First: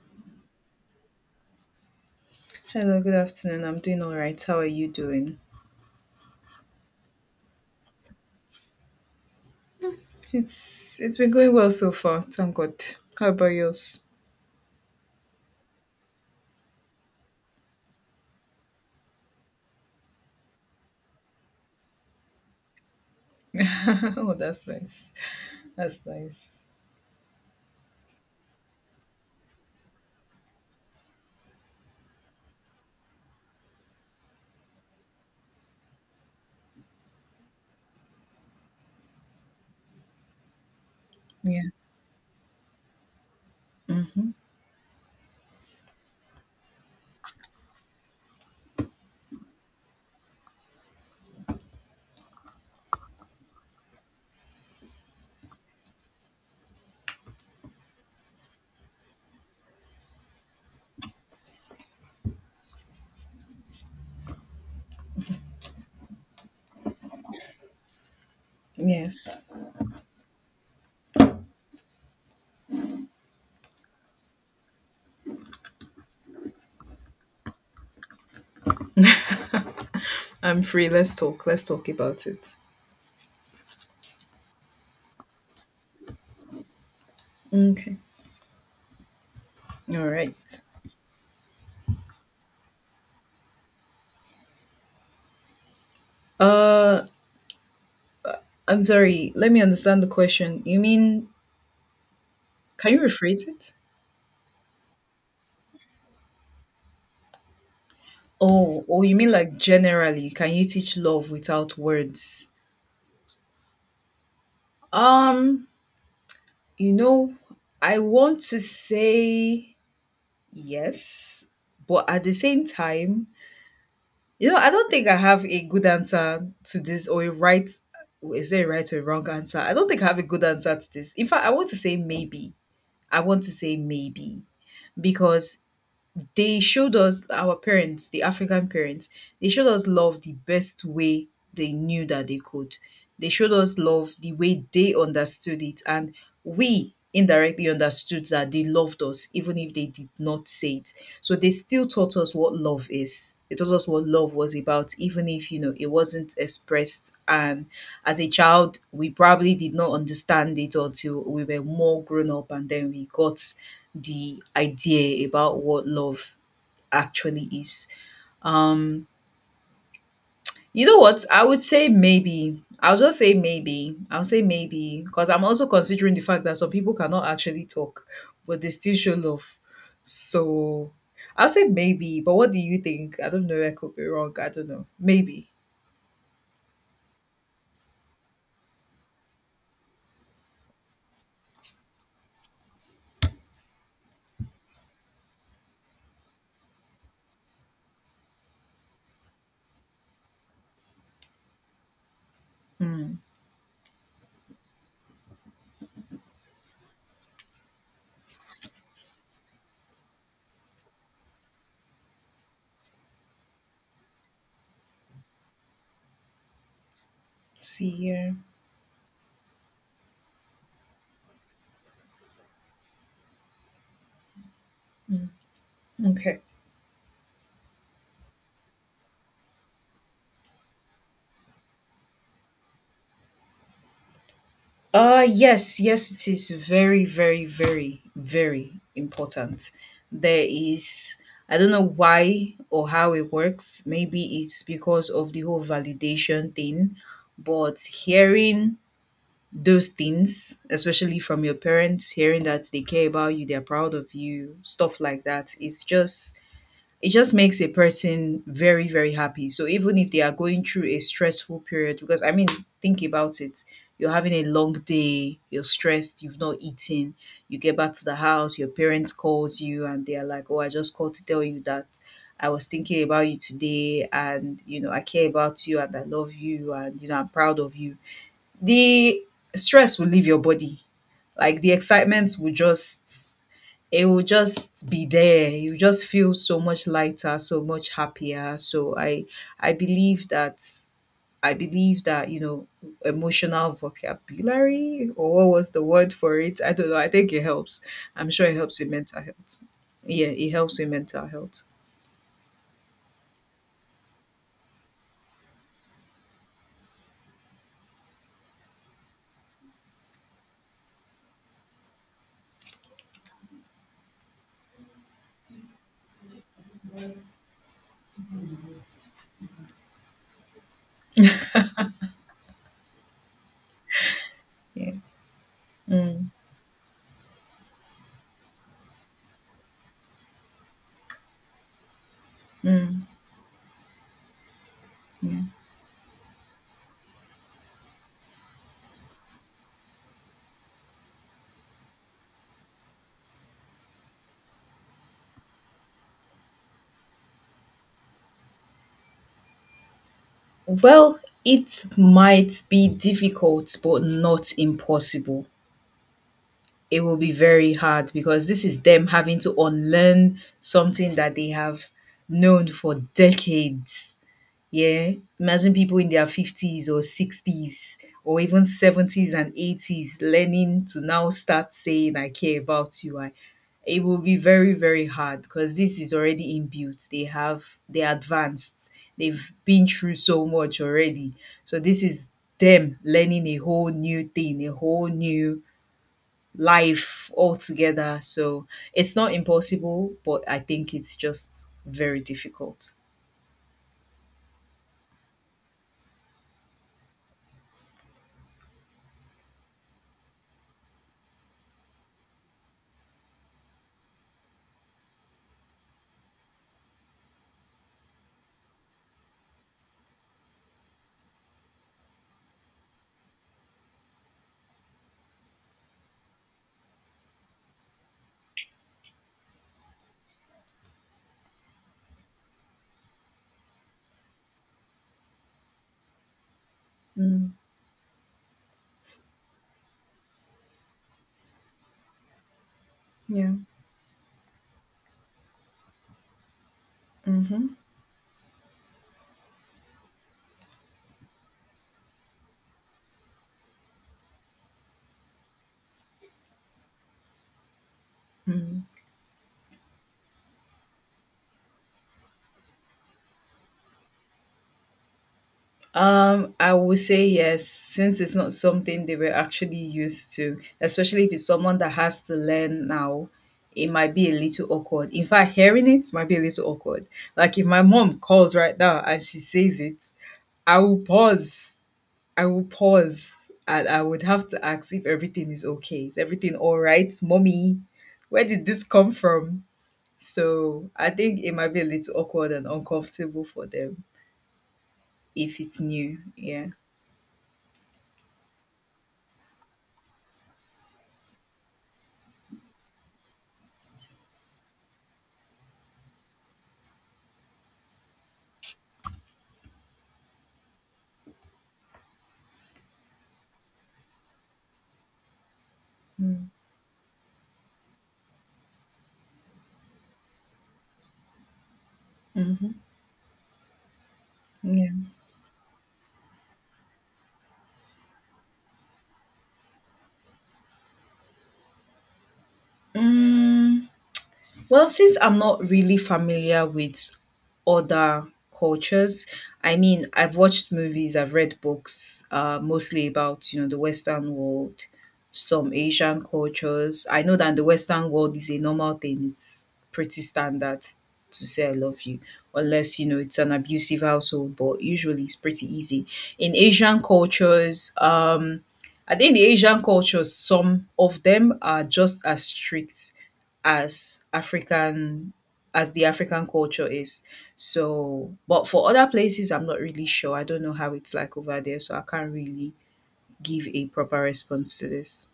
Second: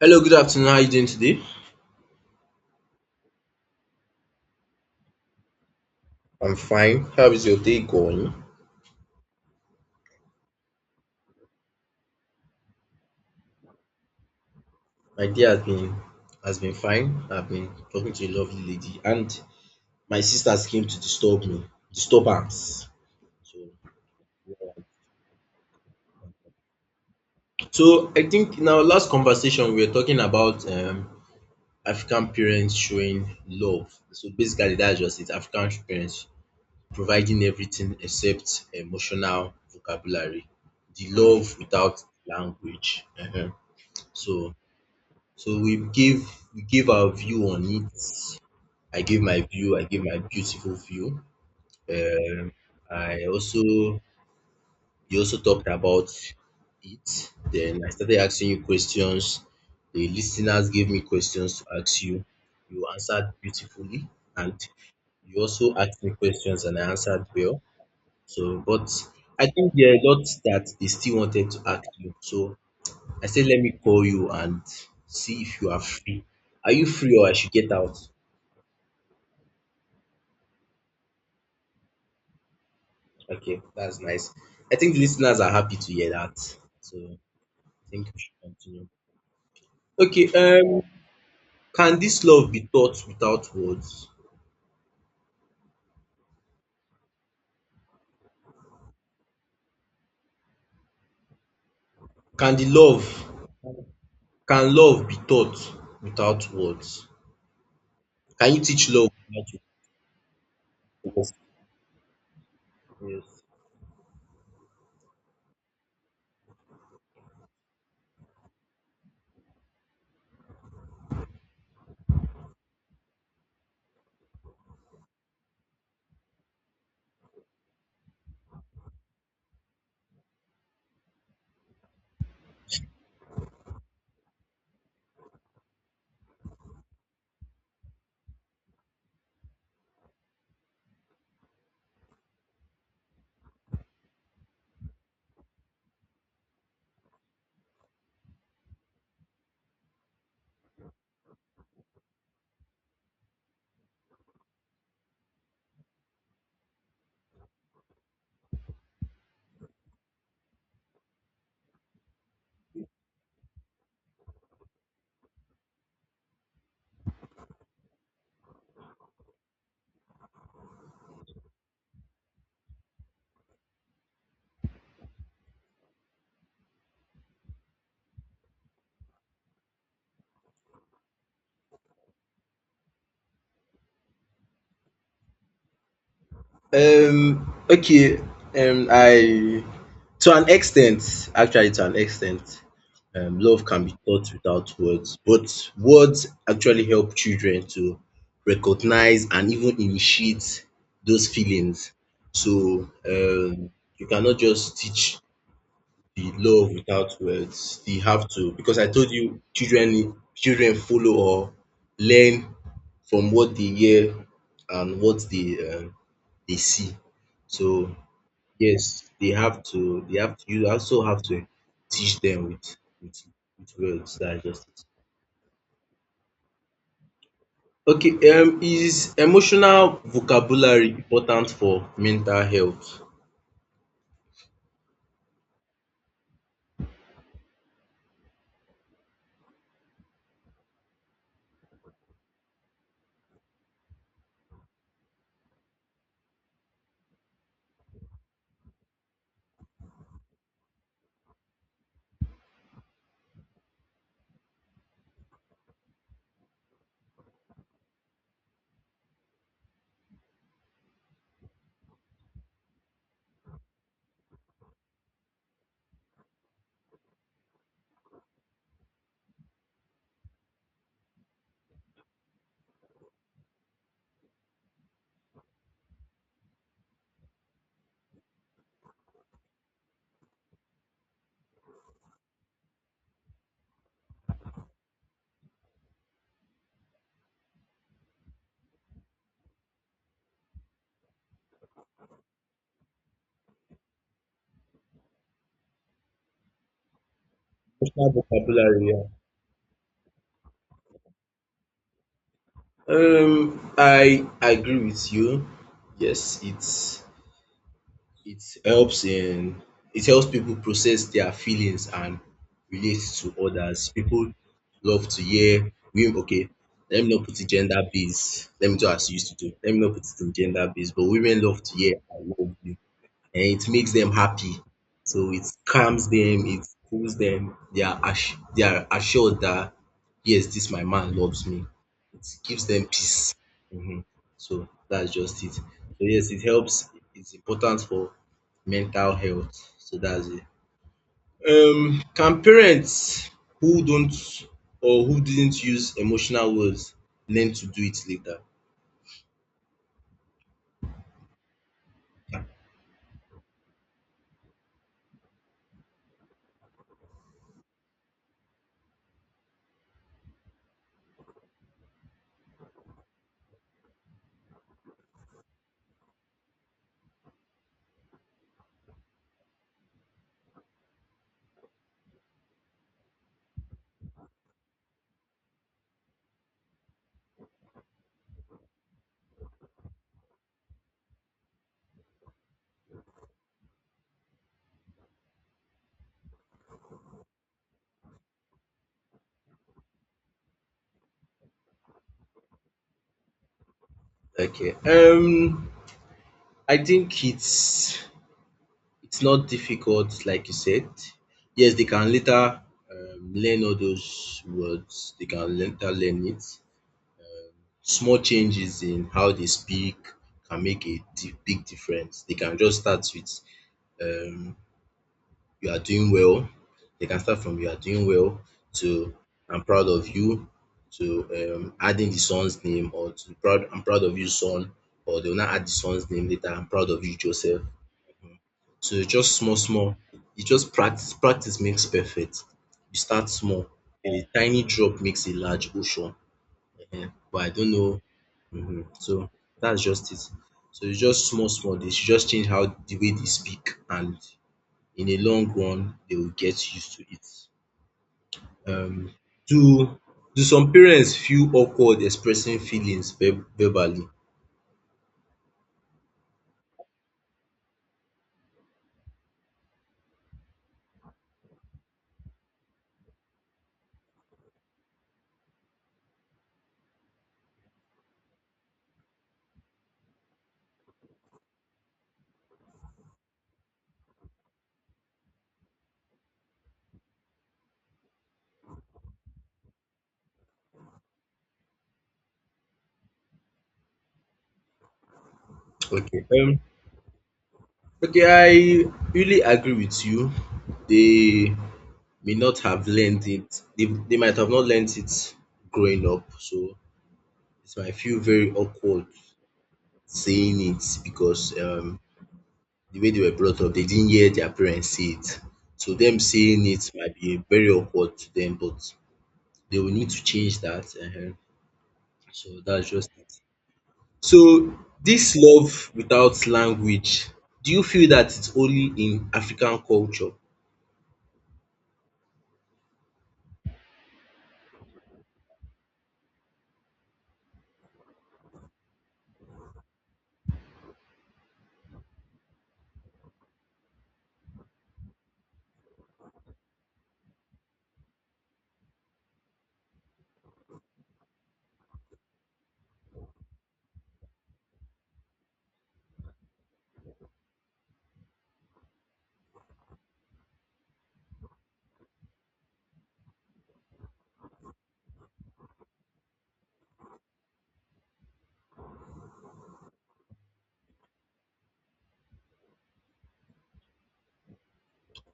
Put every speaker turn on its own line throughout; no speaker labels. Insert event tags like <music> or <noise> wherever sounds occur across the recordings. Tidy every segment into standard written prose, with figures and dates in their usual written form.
Hello, good afternoon. How are you doing today?
Hello, good afternoon. I'm doing all right. How are you doing?
I'm fine. How is your day going?
It's been going well so far. Thank God. How about yours?
My day has been fine. I've been talking to a lovely lady, and my sisters came to disturb me. Disturbance. So,
<laughs> Oh, that's nice. That's nice.
so, I think in our last conversation we were talking about African parents showing love. So basically, that's just it. African parents providing everything except emotional vocabulary, the love
Yeah.
without language. Ehen.
Mm-hmm.
So So give we give our view on it. I gave my view. I gave my beautiful view. Um, I also you also talked about it. Then I started asking you questions. The listeners gave me questions to ask you. You answered beautifully, and you also asked me questions, and I answered well. So, but
Yes.
I think there are lots that they still wanted to ask you. So I said, let me call you and see if you are free. Are you free or I should get out?
I'm free. Let's talk. Let's talk about it.
Okay, that's nice. I think the listeners are happy to hear that. So I
Okay.
think we should continue.
All
Okay,
right.
um, can this love be taught without words?
Uh, I'm sorry. Let me understand the question. You mean
Can the
can you
love,
rephrase it?
can love be taught without words? Can you
Oh,
teach
oh,
love
you mean like
without
generally? Can you teach love
words?
without words?
Yes.
Um, you know, I want to say yes, but at the same time, I don't think I have a good answer to this or a right. Is there a right or a wrong answer? I don't think I have a good answer to this. In fact, I want to say maybe. I want to say maybe because they showed us our parents, the African parents, they showed us love the best way they knew that they could. They showed us love the way they understood it, and we indirectly understood that they loved us, even if they did not say it. So they still taught us what love is. They taught us what love was about, even if it wasn't expressed. And as a child, we probably did not understand it until we were more grown up, and then we got the idea about what love actually is. Um, you know what? I would say maybe. I'll just say maybe. I'll say maybe because I'm also considering the fact that some people cannot actually talk, but they still show love. So I'll say maybe. But what do you think? I don't know. I could be wrong. I don't know. Maybe.
Okay, I to an extent, actually, to an extent, love can be taught without words, but words actually help children to recognize and even initiate those feelings. So,
Mm.
you cannot just teach the love without words. They have to, because I told you, children follow or learn from what they hear and what they see.
See
So
here.
yes, they have to, you also have to teach them with with, with words. That's just it.
Mm. Okay.
Okay, is emotional vocabulary important for mental health?
Yes, yes, it is very, very, very, very important. There is I don't know why or how it works. Maybe it's because of the whole validation thing, but hearing those things, especially from your parents, hearing that they care about you, they're proud of you, stuff like that, it just makes a person very very happy. So even if they are going through a stressful period, because I mean, think about it, you're having a long day, you're stressed, you've not eaten, you get back to the house, your parents calls you and they're like, oh, I just called to tell you that I was thinking about you today, and you know I care about you and I love you and you know I'm proud of you. The stress will leave your body, like the excitement will just, it will just be there. You just feel so much lighter, so much happier. So I believe that, I believe that, emotional vocabulary, or what was the word for it? I don't know. I think it helps.
Emotional
I'm sure it helps
vocabulary,
with
yeah.
mental health. Yeah, it helps with mental health.
I agree with you. Yes, it's. It helps in, it helps people process their feelings and relate to others. People love to hear we okay. Let me not put it gender based. Let me do as you used to do. Let me not put it in gender based. But women love to hear I love you and it makes them happy.
Yeah.
So it calms
Mm.
them, it cools them. They are they are assured that yes, this my man loves me. It gives them
Mm.
peace. Mhm. So that's just
Yeah.
it. So yes, it helps. It's important for mental health. So that's it. Can parents who don't or who didn't use emotional words learn to do it later?
Well, it might be difficult but not impossible. It will be very hard because this is them having to unlearn something that they have known for decades. Yeah. Imagine people in their 50s or 60s or even 70s and 80s learning to now start saying, I care about you. It will be very, very hard because this is already inbuilt. They're advanced. They've been through so much already. So this is them learning a whole new thing, a whole new life altogether. So it's not impossible, but I think it's just very difficult.
Okay. I think it's. It's not difficult, like you said. Yes, they can later learn all those words. They can later learn it. Small changes in how they speak can make a big difference. They can just start with um, "You are doing well." They can start from "You are doing well" to "I'm proud of you" to adding the son's name or to "Proud I'm proud of you, son." Or they'll not add the son's name later. "I'm proud of you,
Mm,
Joseph." So just small, small. You just practice. Practice makes perfect. You start
yeah.
small, and a tiny drop makes a large ocean. Eh, but I
Mm-hmm.
don't know. So that's just it. So it's just small, small. They should just change how the way they speak, and in the long run, they will get used to it.
Mm.
Um, do do some parents feel awkward expressing feelings verbally?
I would say yes, since it's not something they were actually used to, especially if it's someone that has to learn now, it might be a little awkward. In fact, hearing it might be a little awkward. Like if my mom calls right now and she says it, I will pause I will pause and I would have to ask if everything is okay. Is everything all right, mommy? Where did this come from? So I think it might be a little awkward and uncomfortable for them if it's new.
Okay.
Yeah.
Okay, I really agree with you. They may not have learned it. They might have not learned it growing up, so it might feel very awkward saying it because the way they were brought up, they didn't hear their parents say it. So them
Mm-hmm.
saying it might be very awkward to them, but they will need to change that. Ehen. So
Mm-hmm.
that's just it. So
Yeah.
this love without language, do you feel that it's only in African culture?
Mm. Well, since I'm not really familiar with other cultures, I mean, I've watched movies, I've read books, mostly about the Western world, some Asian cultures. I know that in the Western world is a normal thing; it's pretty standard to say "I love you," unless you know it's an abusive household. But usually, it's pretty easy. In Asian cultures, I think the Asian cultures, some of them are just as strict as African as the African culture is. So, but for other places, I'm not really sure. I don't know how it's like over there, so I can't really give a proper response to this.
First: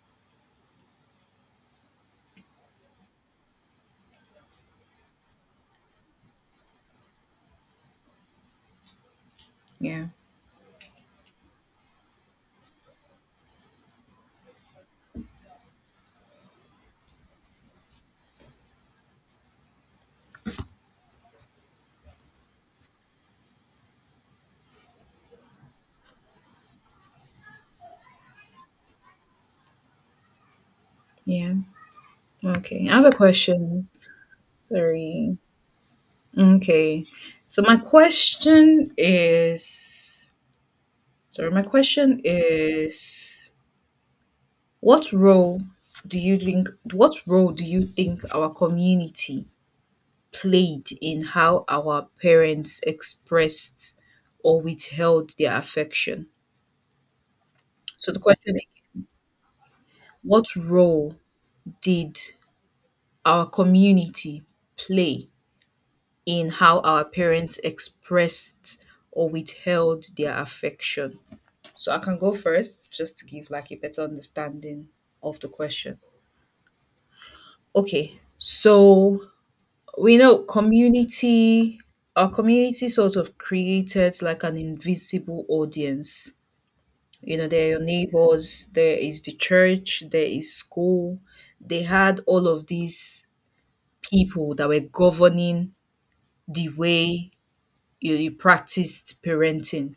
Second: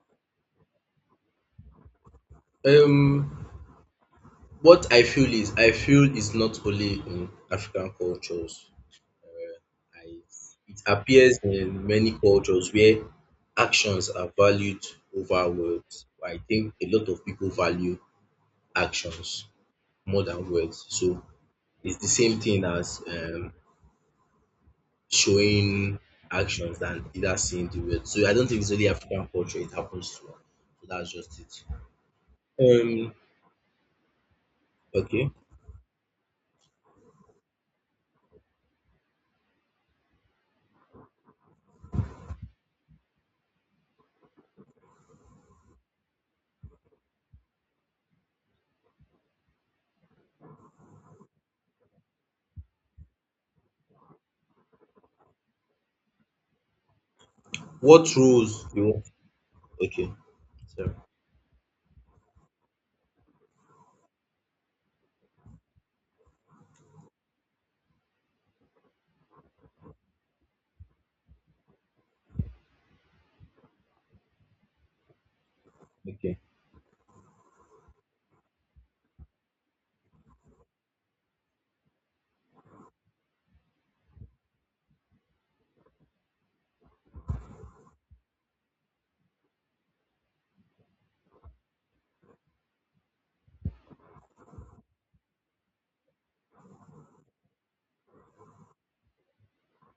Um, what I feel is I feel it's not only in African cultures.
Yeah.
I, it appears in many cultures where actions are valued over words. I think a lot of people value actions more than words. So it's the same thing as showing actions than either seeing the words. So I don't think it's only African culture. It happens to us. So that's just
Yeah.
it.
Okay. I have
Um.
a question.
Okay.
Sorry. Okay. So my question is, sorry, my question is, what role do you think, our community played in how our parents expressed or withheld their affection?
What
So the question is,
rules you want? Okay.
what
Sorry.
role did our community play in how our parents expressed or withheld their affection? So I can go first just to give like a better understanding of the question.
Okay.
Okay, so we know community, our community sort of created like an invisible audience. You know, there are your neighbors, there is the church, there is school. They had all of these people that were governing the way you practiced parenting.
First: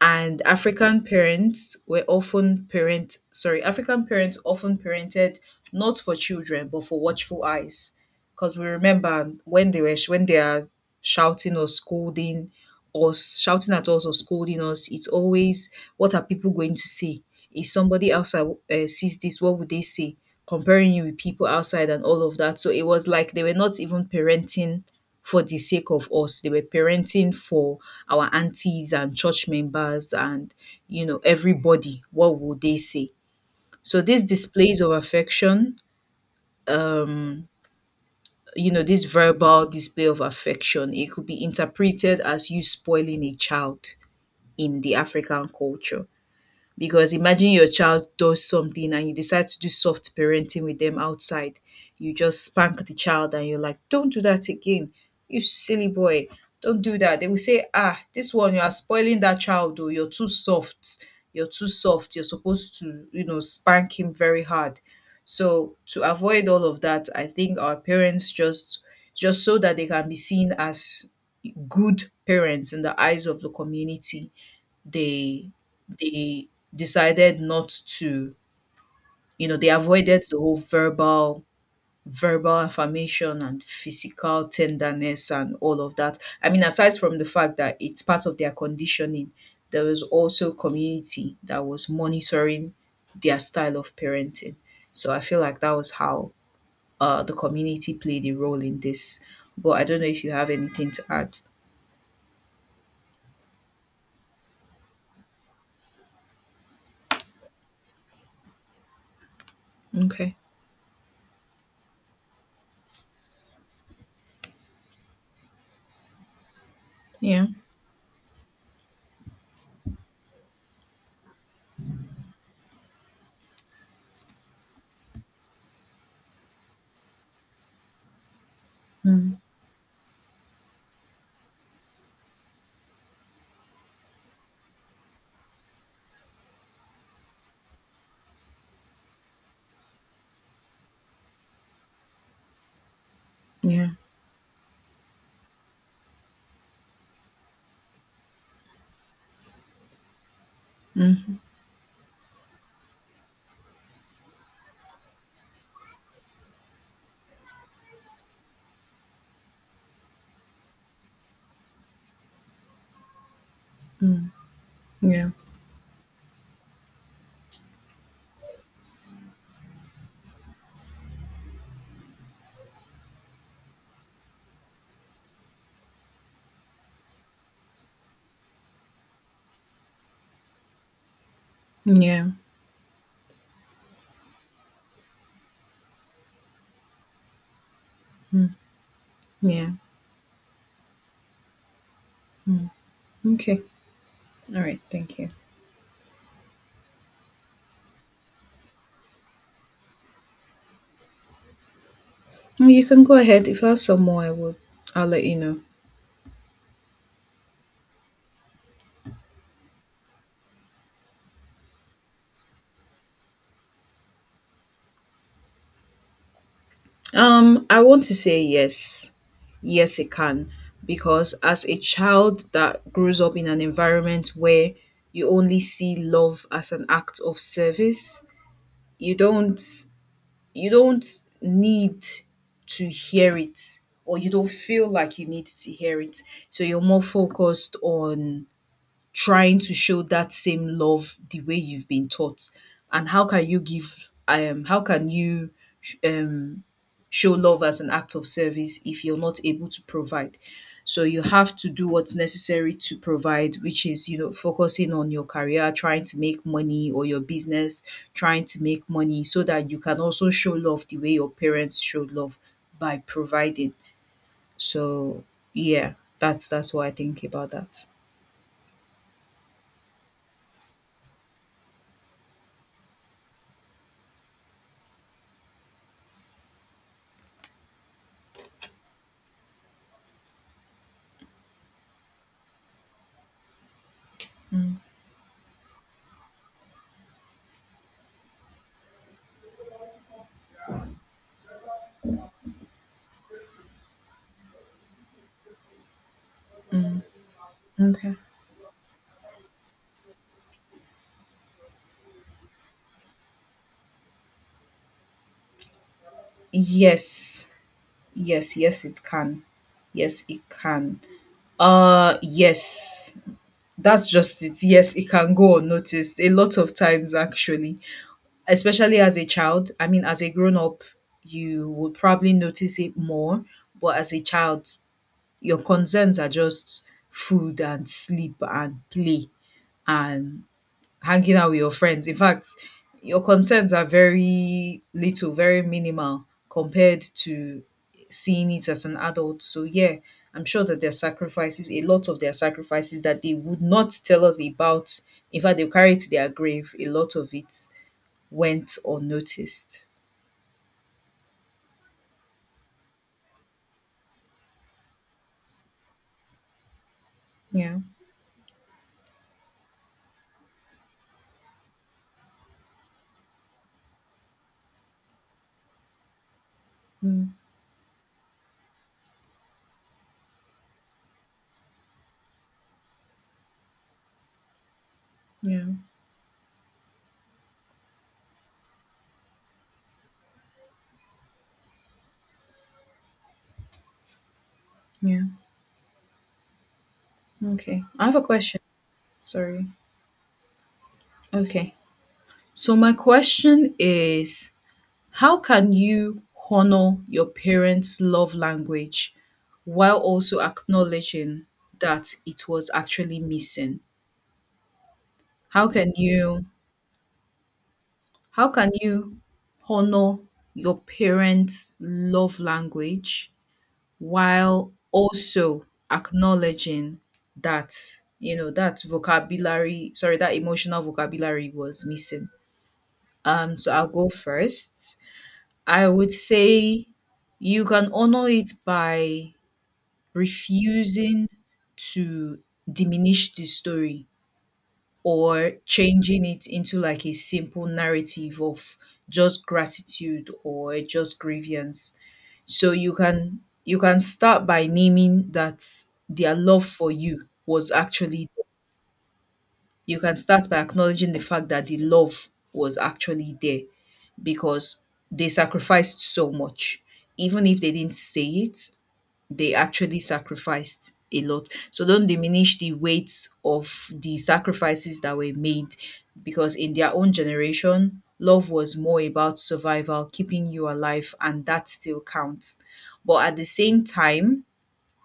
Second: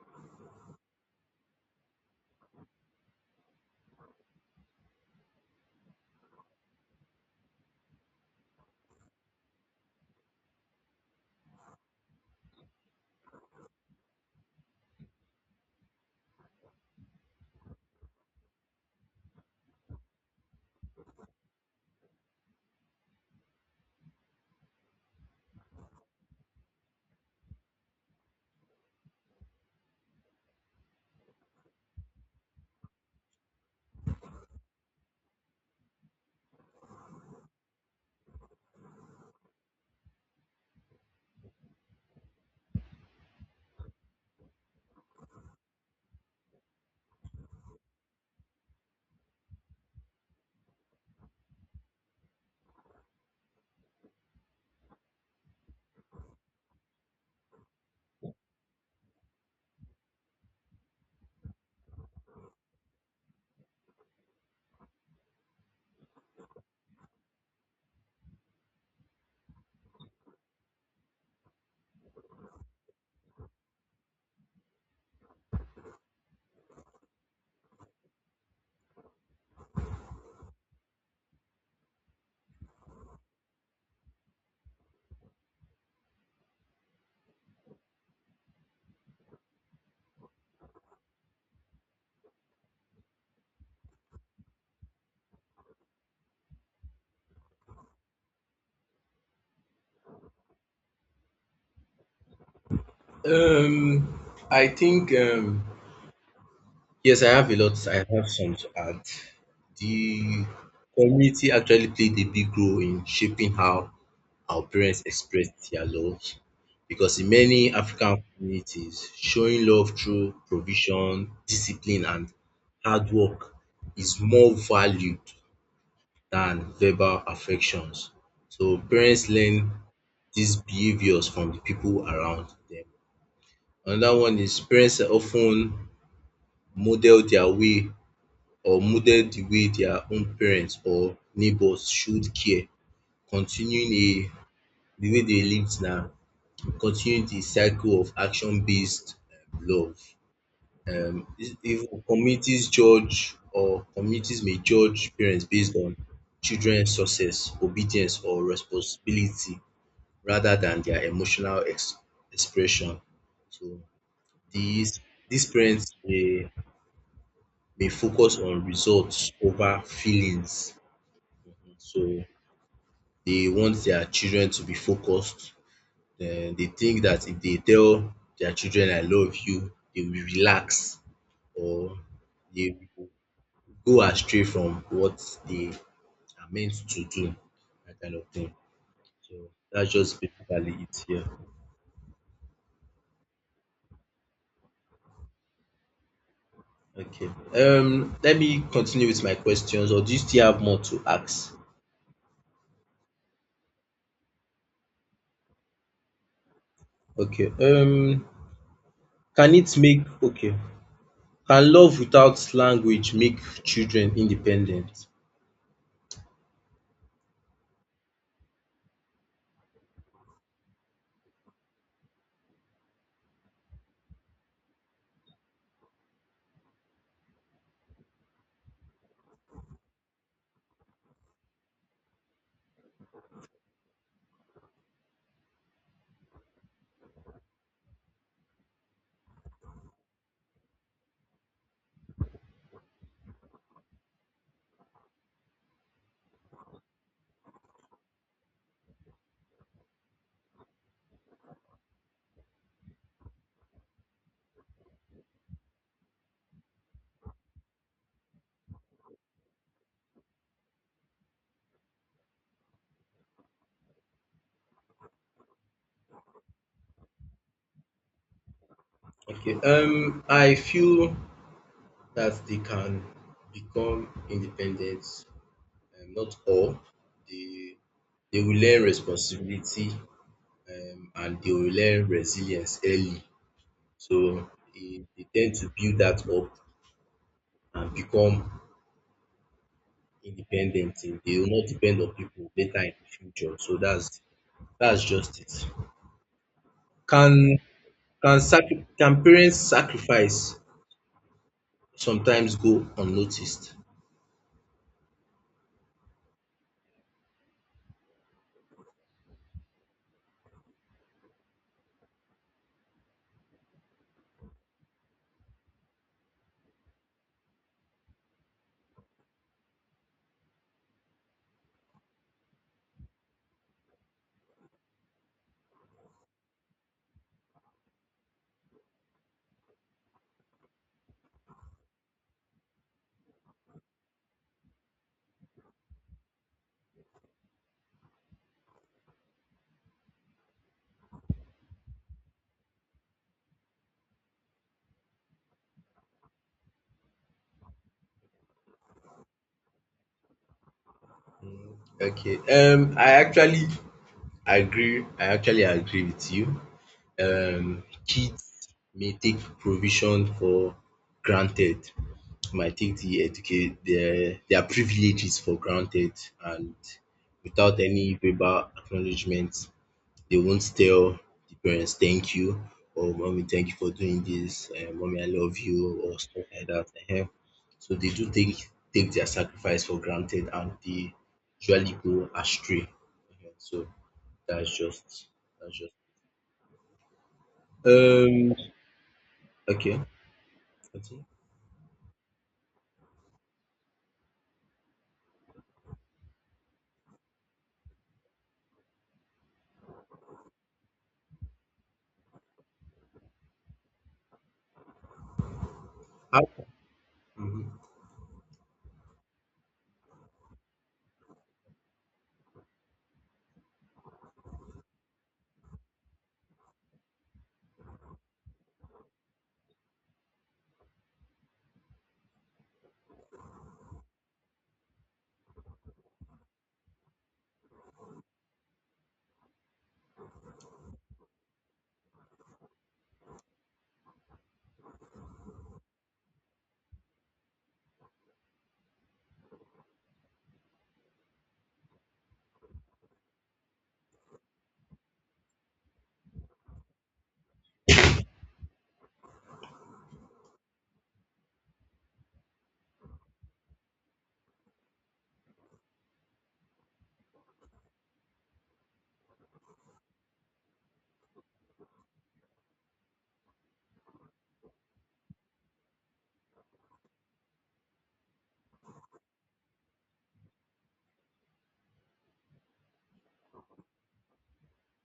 And African parents were often parent sorry, African parents often parented not for children but for watchful eyes. Because we remember when they are shouting or scolding or shouting at us or scolding us, it's always, what are people going to say? If somebody else sees this, what would they say? Comparing you with people outside and all of that. So it was like they were not even parenting for the sake of us. They were parenting for our aunties and church members and, you know, everybody. What would they say? So these displays of affection, um, this verbal display of affection, it could be interpreted as you spoiling a child in the African culture. Because imagine your child does something and you decide to do soft parenting with them outside. You just spank the child and you're like, don't do that again. You silly boy. Don't do that. They will say, ah, this one, you are spoiling that child, though. You're too soft. You're too soft. You're supposed to, you know, spank him very hard. So to avoid all of that, I think our parents just so that they can be seen as good parents in the eyes of the community, they they decided not to, you know, they avoided the whole verbal affirmation and physical tenderness and all of that. I mean, aside from the fact that it's part of their conditioning, there was also community that was monitoring their style of parenting. So I feel like that was how the community played a role in this. But I don't know if you have anything to add.
Um, I think yes, I have a lot. I have some to add.
Okay.
The community actually played a big role in shaping how our parents express their love, because in
Yeah.
many African communities, showing love through provision, discipline, and hard work is more valued than verbal affections. So parents
Mm.
learn these behaviors from the people around them. Another one is parents are often model their way or model the way their own parents or neighbors showed care.
Yeah.
Continuing a the way they lived now, continuing the cycle of action based love. Um,
Mm.
if communities judge or communities may judge parents based on children's success, obedience or responsibility rather than their emotional ex expression. So
Mm.
these
Yeah.
these parents dey they focus on results over feelings. So they want their children to be focused. Then they think that if they tell their children I love you, they will relax or
Yeah.
they will go astray from what they are meant to do, that kind of
Mm,
thing. So
yeah.
that's just basically it here.
Mm, okay. All right. Thank you.
Okay. Um, let me continue with my questions or do you still have more to ask?
Well, you can go ahead. If I have some more, I will. I'll let you know.
Okay. Um, can it make okay, can love without language make children independent?
I want to say yes. Yes, it can. Because as a child that grows up in an environment where you only see love as an act of service, you don't you don't need to hear it or you don't feel like you need to hear it. So you're more focused on trying to show that same love the way you've been taught. And how can you um show love as an act of service if you're not able to provide? So you have to do what's necessary to provide, which is, you know, focusing on your career, trying to make money or your business, trying to make money so that you can also show love the way your parents showed love by providing. So yeah, that's what I think about that.
Okay, um, I feel that they can become independent not all. They they will learn responsibility and they will learn resilience early so
Mm,
they dey ten to build that up and become independent. They will not depend on people later in the future so that's just it. Can
okay.
can can parents sacrifice sometimes go unnoticed.
Yes. Yes, yes it can. Yes, it can. Yes. That's just it. Yes, it can go unnoticed a lot of times actually. Especially as a child. I mean as a grown up you would probably notice it more, but as a child your concerns are just food and sleep and play and hanging out with your friends. In fact, your concerns are very little, very minimal compared to seeing it as an adult. So, yeah, I'm sure that their sacrifices, a lot of their sacrifices that they would not tell us about, in fact, they'll carry to their grave. A lot of it went unnoticed.
Okay. I actually agree. I actually agree with you.
Yeah.
Kids may take provision for granted. Might take the educate their privileges for granted and
Mm.
without any verbal acknowledgement. They won't tell the parents thank you or mommy thank you for doing this, mommy I love
Yeah.
you or stuff like that um. So they do take take their sacrifice for granted and they usually go astray. So that's
Yeah.
just that's just
Okay. I have a
um
question. Sorry.
okay continue.
Okay. So, my question is, how can you honor your parents' love language while also acknowledging that it was actually missing? How can
How
you
mhm
how can you honor your parents' love language while also acknowledging that that vocabulary, sorry, that emotional vocabulary was missing. So I'll go first. I would say you can honor it by refusing to diminish the story or changing it into like a simple narrative of just gratitude or just grievance. So you can start by naming that their love for you was actually— you can start by acknowledging the fact that the love was actually there, because they sacrificed so much. Even if they didn't say it, they actually sacrificed a lot. So don't diminish the weight of the sacrifices that were made, because in their own generation, love was more about survival, keeping you alive, and that still counts. But at the same time,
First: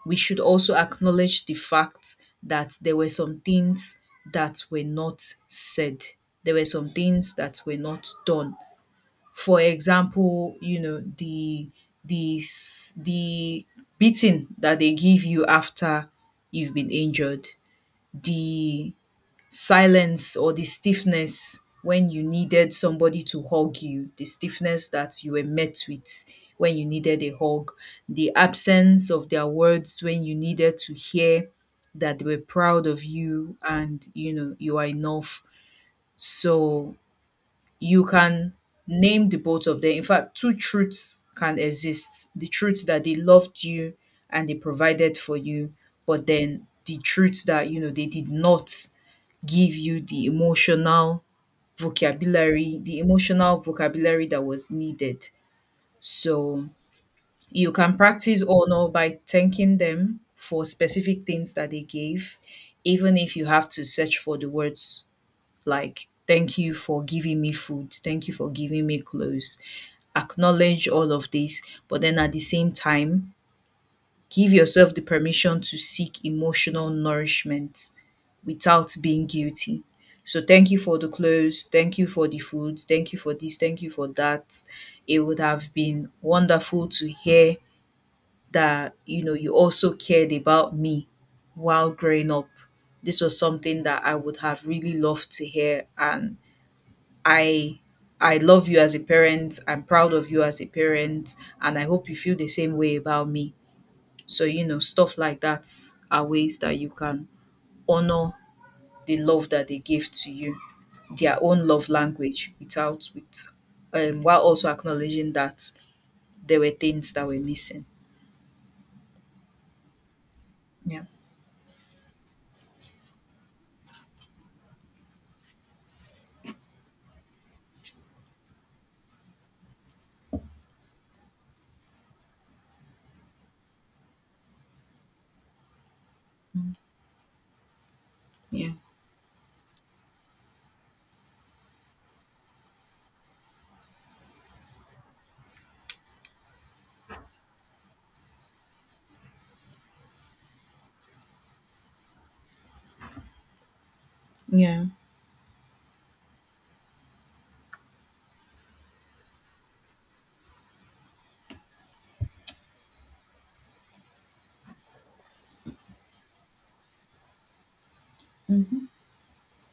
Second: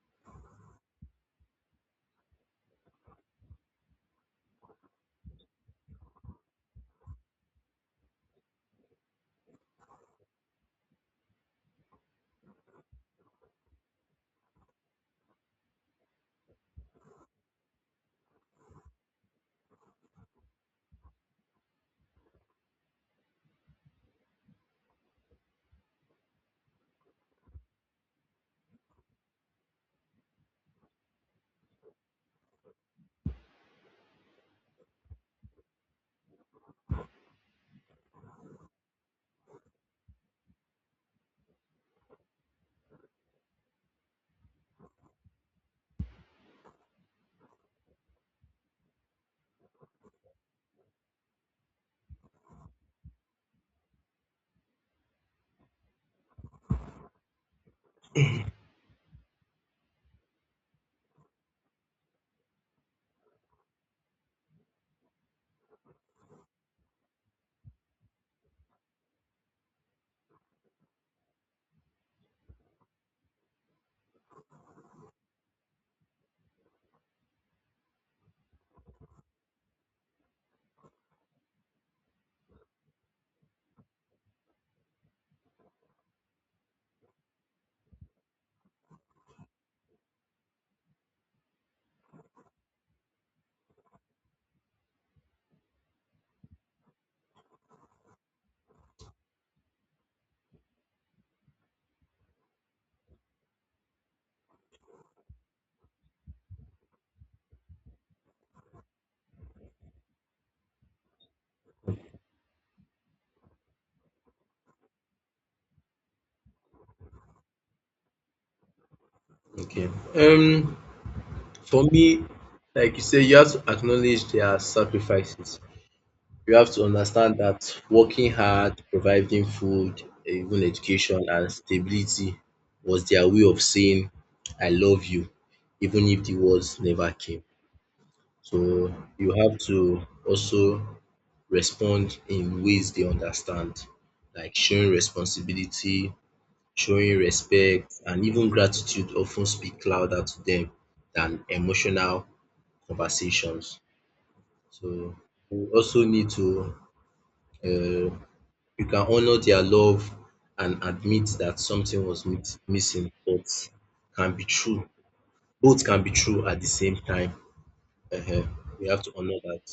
we should also acknowledge the fact that there were some things that were not said. There were some things that were not done. For example, the the beating that they give you after you've been injured, the silence or the stiffness when you needed somebody to hug you, the stiffness that you were met with when you needed a hug, the absence of their words when you needed to hear that they were proud of you and, you know, you are enough. So you can name the both of them. In fact, two truths can exist: the truth that they loved you and they provided for you, but then the truth that, you know, they did not give you the emotional vocabulary that was needed. So you can practice honor by thanking them for specific things that they gave, even if you have to search for the words, like thank you for giving me food, thank you for giving me clothes. Acknowledge all of this, but then at the same time give yourself the permission to seek emotional nourishment without being guilty. So thank you for the clothes, thank you for the food, thank you for this, thank you for that. It would have been wonderful to hear that, you know, you also cared about me while growing up. This was something that I would have really loved to hear. And I I love you as a parent. I'm proud of you as a parent, and I hope you feel the same way about me. So, you know, stuff like that are ways that you can honor the love that they give to you, their own love language, without— with while also acknowledging that there were things that were missing.
okay um
Yeah.
for me like you say you have to acknowledge their sacrifices. You have to understand that working hard, providing food, eh, even education and stability was their way of saying I love you, even if the words
Mm.
never came.
Yeah.
So you have to also respond in ways they understand, like showing responsibility, showing respect, and even gratitude often speak louder to them than emotional conversations.
Yeah.
So we also need to uh, you can honor their love and admit that something was missing, but can be true. Both can be true at the same time. Uh We
Mm-hmm.
have to honor that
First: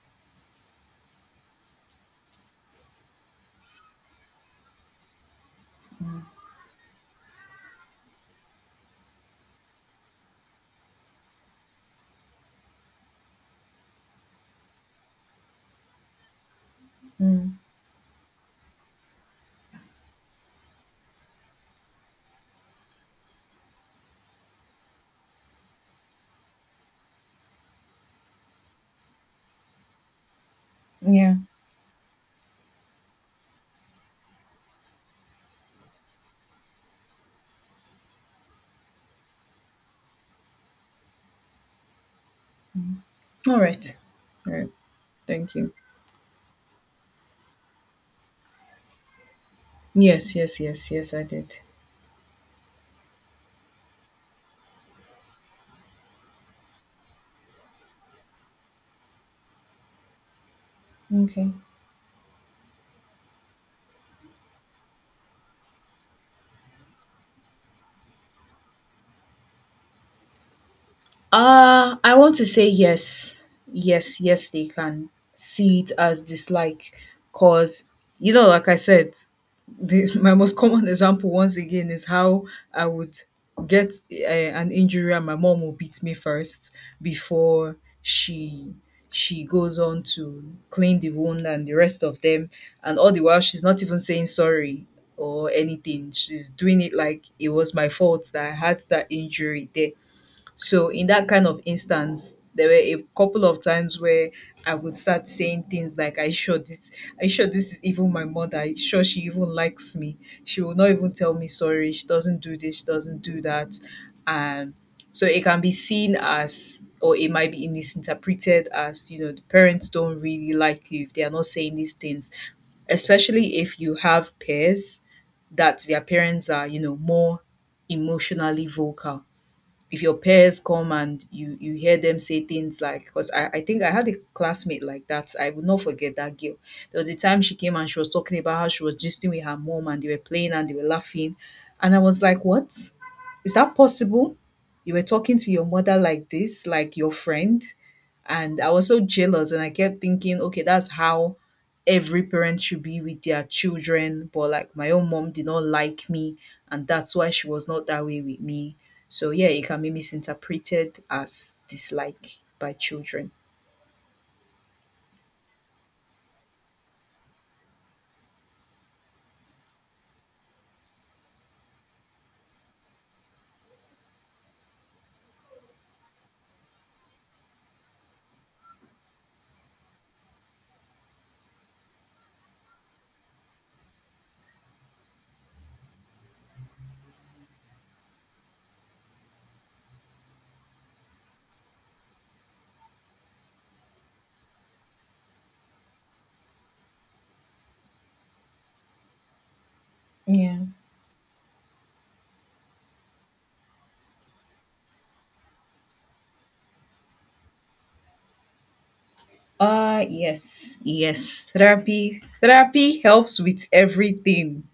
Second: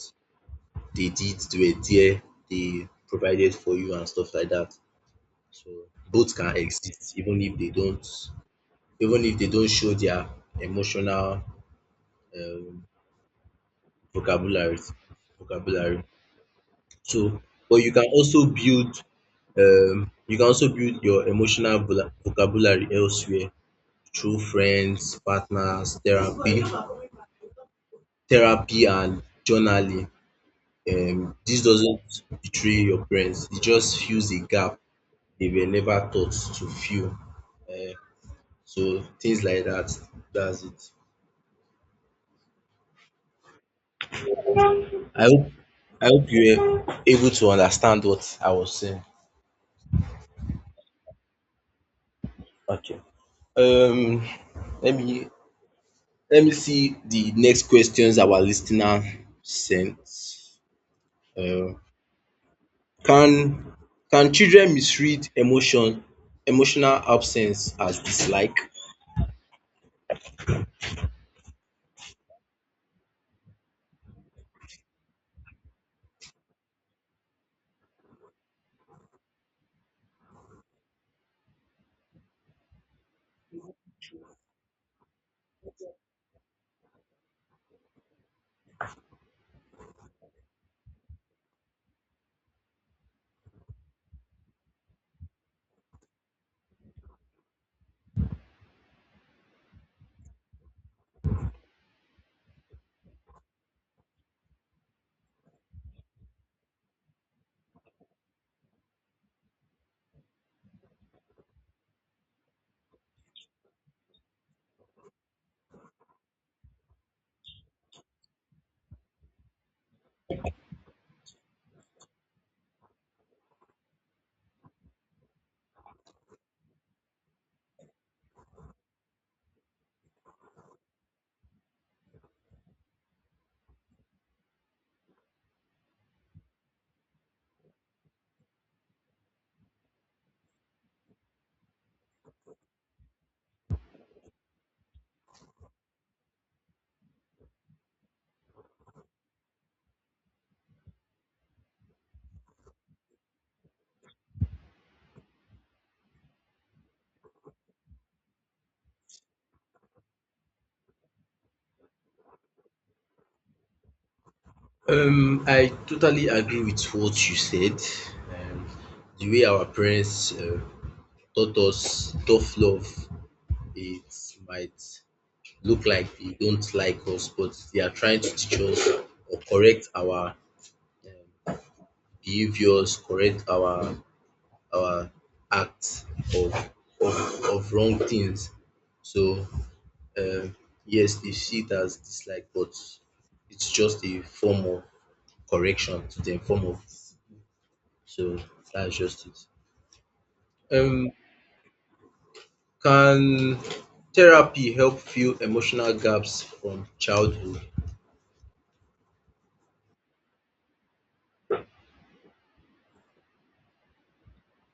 they did, they were there, they provided for you and stuff like that. So both can exist, even if they don't, even if they don't show their emotional um, vocabulary. Vocabulary. So,
Mm.
but you can also build you can also build your emotional vocabulary elsewhere through friends, partners, therapy, therapy and journaling.
Yeah.
This doesn't betray your parents. It just fills a gap they were never taught to fill. Um, so things like that. That's it.
All right. All right.
I hope
Thank you.
I hope you were able to understand what I was saying.
Yes, yes, yes, yes, I did.
Um, let me let me see the next questions our listener sent.
Okay.
Um, Can can children misread emotional absence as dislike?
I want to say yes. Yes, yes, they can see it as dislike. Because, you know, like I said, the, <laughs> my most common example, once again, is how I would get a, an injury and my mom will beat me first before she she goes on to clean the wound and the rest of them, and all the while she's not even saying sorry or anything. She's doing it like it was my fault that I had that injury there. So in that kind of instance, there were a couple of times where I would start saying things like, I sure this is even my mother. I sure she even likes me. She will not even tell me sorry. She doesn't do this. She doesn't do that." Um, so it can be seen as, or it might be misinterpreted as, you know, the parents don't really like you if they are not saying these things, especially if you have peers that their parents are, you know, more emotionally vocal. If your peers come and you hear them say things like— because I think I had a classmate like that. I will not forget that girl. There was a time she came and she was talking about how she was gisting with her mom and they were playing and they were laughing. And I was like, what? Is that possible? You were talking to your mother like this, like your friend? And I was so jealous and I kept thinking, okay, that's how every parent should be with their children. But like my own mom did not like me, and that's why she was not that way with me. So yeah, it can be misinterpreted as dislike by children.
I totally agree with what you said. Um, the way our parents taught us tough love, it might look like they don't like us, but they are trying to teach us or correct our um, behaviors, correct our our acts of of wrong things. So. Um, yes, they see it as dislike, but it's just a form of correction to them, form of so that's just it.
Yeah.
Um, can therapy help fill emotional gaps from childhood?
Ah, yes, yes. Therapy helps with everything.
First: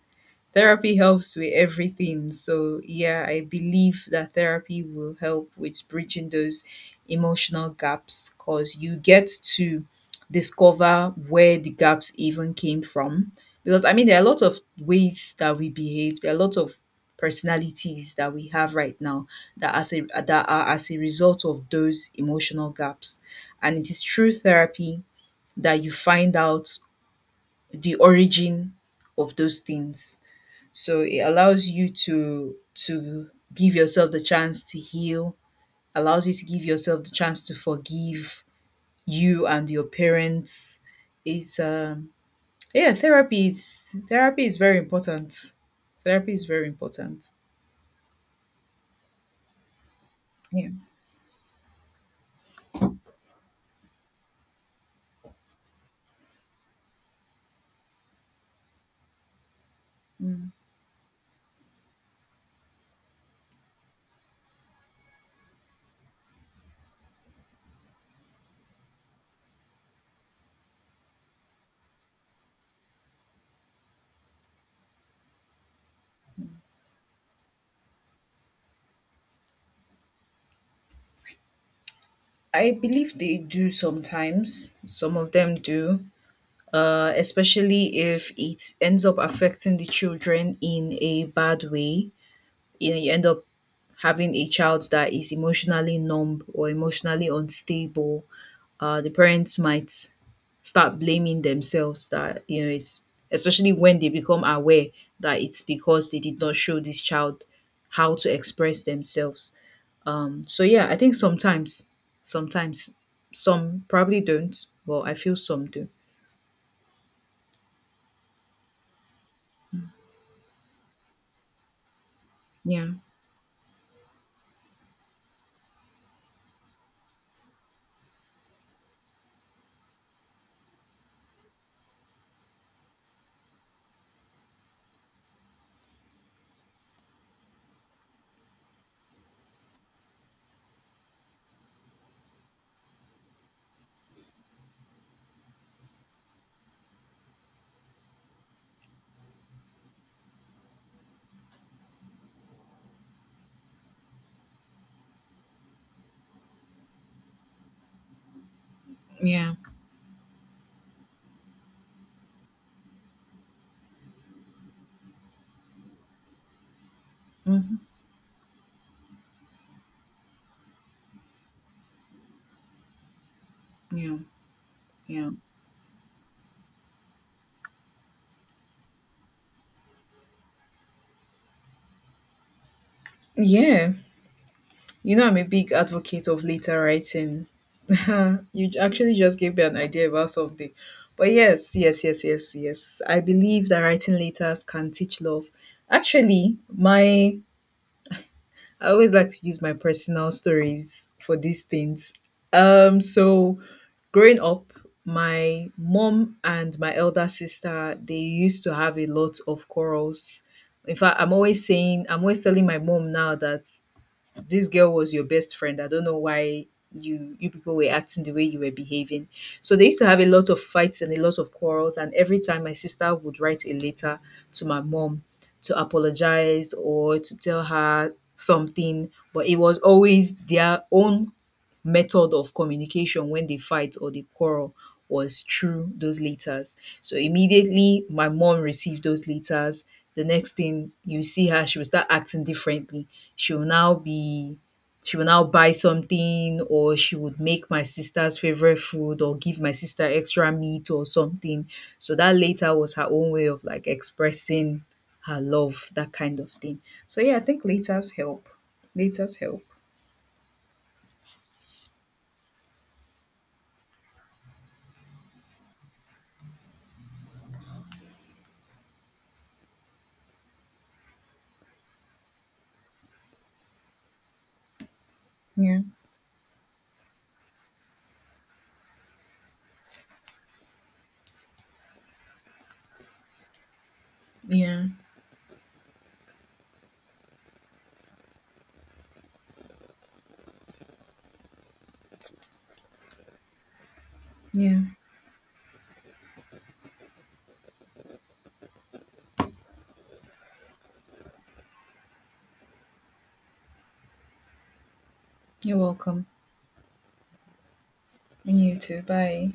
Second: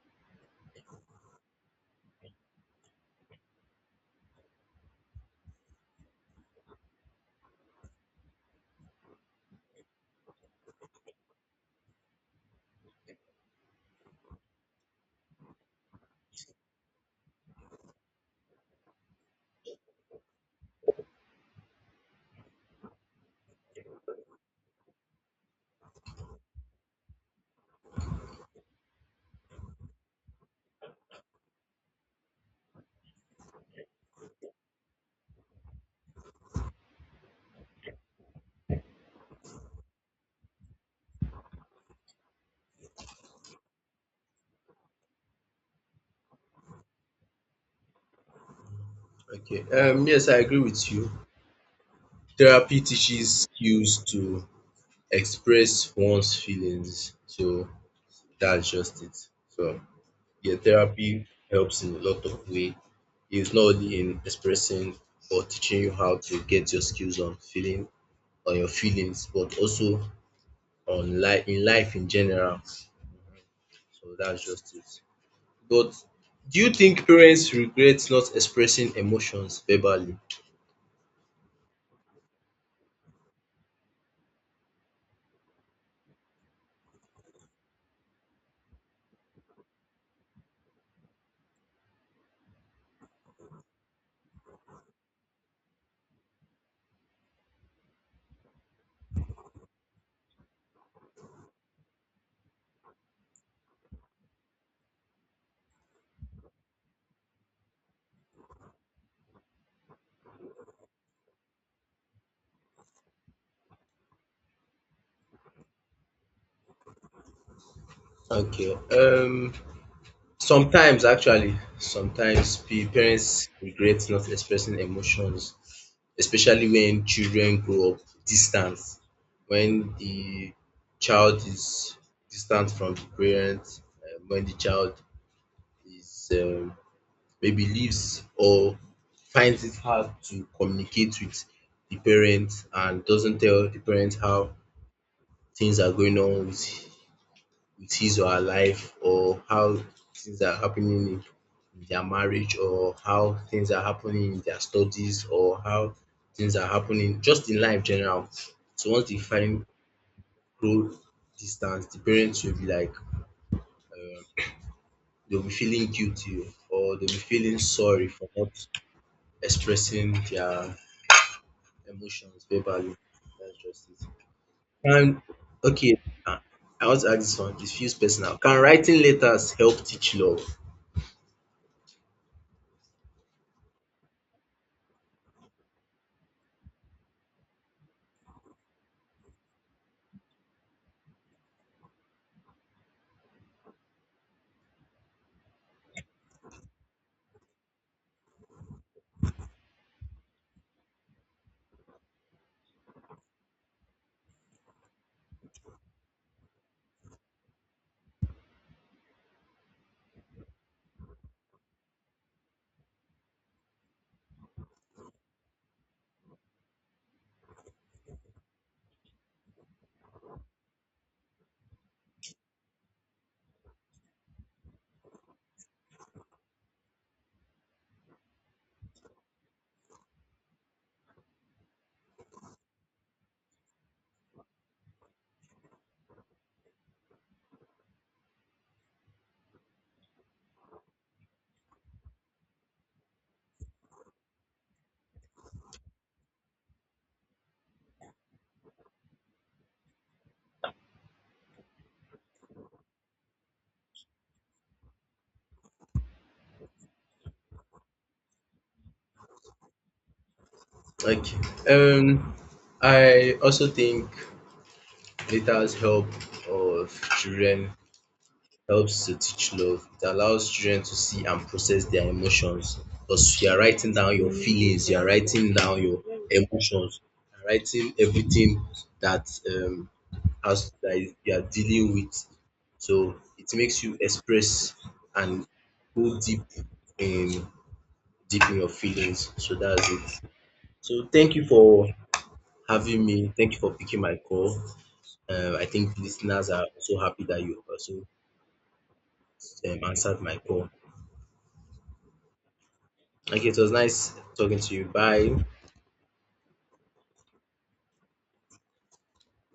Therapy helps with everything. So yeah, I believe that therapy will help with bridging those emotional gaps, because you get to discover where the gaps even came from. Because, I mean, there are a lot of ways that we behave, there are a lot of personalities that we have right now that as a— that are as a result of those emotional gaps, and it is through therapy that you find out the origin of those things. So it allows you to give yourself the chance to heal, allows you to give yourself the chance to forgive you and your parents. It's yeah, therapy is very important. Therapy is very important.
Okay. Yes, I agree
Yeah.
with you. Therapy teaches skills to express one's feelings. So that's just it. So
Mm.
yeah, therapy helps in a lot of ways. It's not only in expressing or teaching you how to get your skills on feeling on your feelings, but also on life in life in general. So that's just it. But do you think parents regret not expressing emotions verbally?
I believe they do sometimes. Some of them do. Especially if it ends up affecting the children in a bad way. You know, you end up having a child that is emotionally numb or emotionally unstable. The parents might start blaming themselves that, you know, it's— especially when they become aware that it's because they did not show this child how to express themselves. So yeah, I think sometimes, sometimes some probably don't, but I feel some do.
Okay. Um, sometimes actually, sometimes pe
Yeah,
parents regret not expressing emotions especially when children grow up distant. When the child is distant from the parent, when the child is maybe leaves or finds it hard to communicate with the parent and doesn't tell the parent how things are going on with his or her life or how things are happening in their marriage or how things are happening in their studies or how things are happening just in life general. So once they
yeah.
find grow distance, the parents will be like um they'll be feeling guilty or they'll be feeling
Hmm.
sorry for not expressing their emotions verbally. That's just it.
Yeah,
And
yeah.
okay, I I want to ask this one. It feels personal. Can writing letters help teach love?
Yeah, you know, I'm a big advocate of letter writing. You actually just gave me an idea about something. But yes, yes, yes, yes, yes. I believe that writing letters can teach love. Actually, my— I always like to use my personal stories for these things. So growing up, my mom and my elder sister, they used to have a lot of quarrels. In fact, I'm always saying, I'm always telling my mom now that this girl was your best friend. I don't know why you people were acting the way you were behaving. So they used to have a lot of fights and a lot of quarrels. And every time my sister would write a letter to my mom to apologize or to tell her something, but it was always their own method of communication. When they fight or they quarrel was through those letters. So immediately my mom received those letters, the next thing you see her, she will start acting differently. She will now be she will now buy something, or she would make my sister's favorite food or give my sister extra meat or something. So that later was her own way of like expressing her love, that kind of thing. So yeah, I think letters help. Letters help.
Like, um, I also think Lita's help of children helps to teach love. It allows children to see and process their emotions because you are writing down your feelings, you are writing
Yeah.
down your emotions, you are writing everything that has that is- you are dealing with. So it makes you express
Yeah.
and go deep in deep in your feelings. So that's it. So thank you for having me. Thank you for picking my call.
Yeah.
I think listeners are also happy that you also answered my call. Okay, it was nice talking to you. Bye.
You're welcome. And you too. Bye.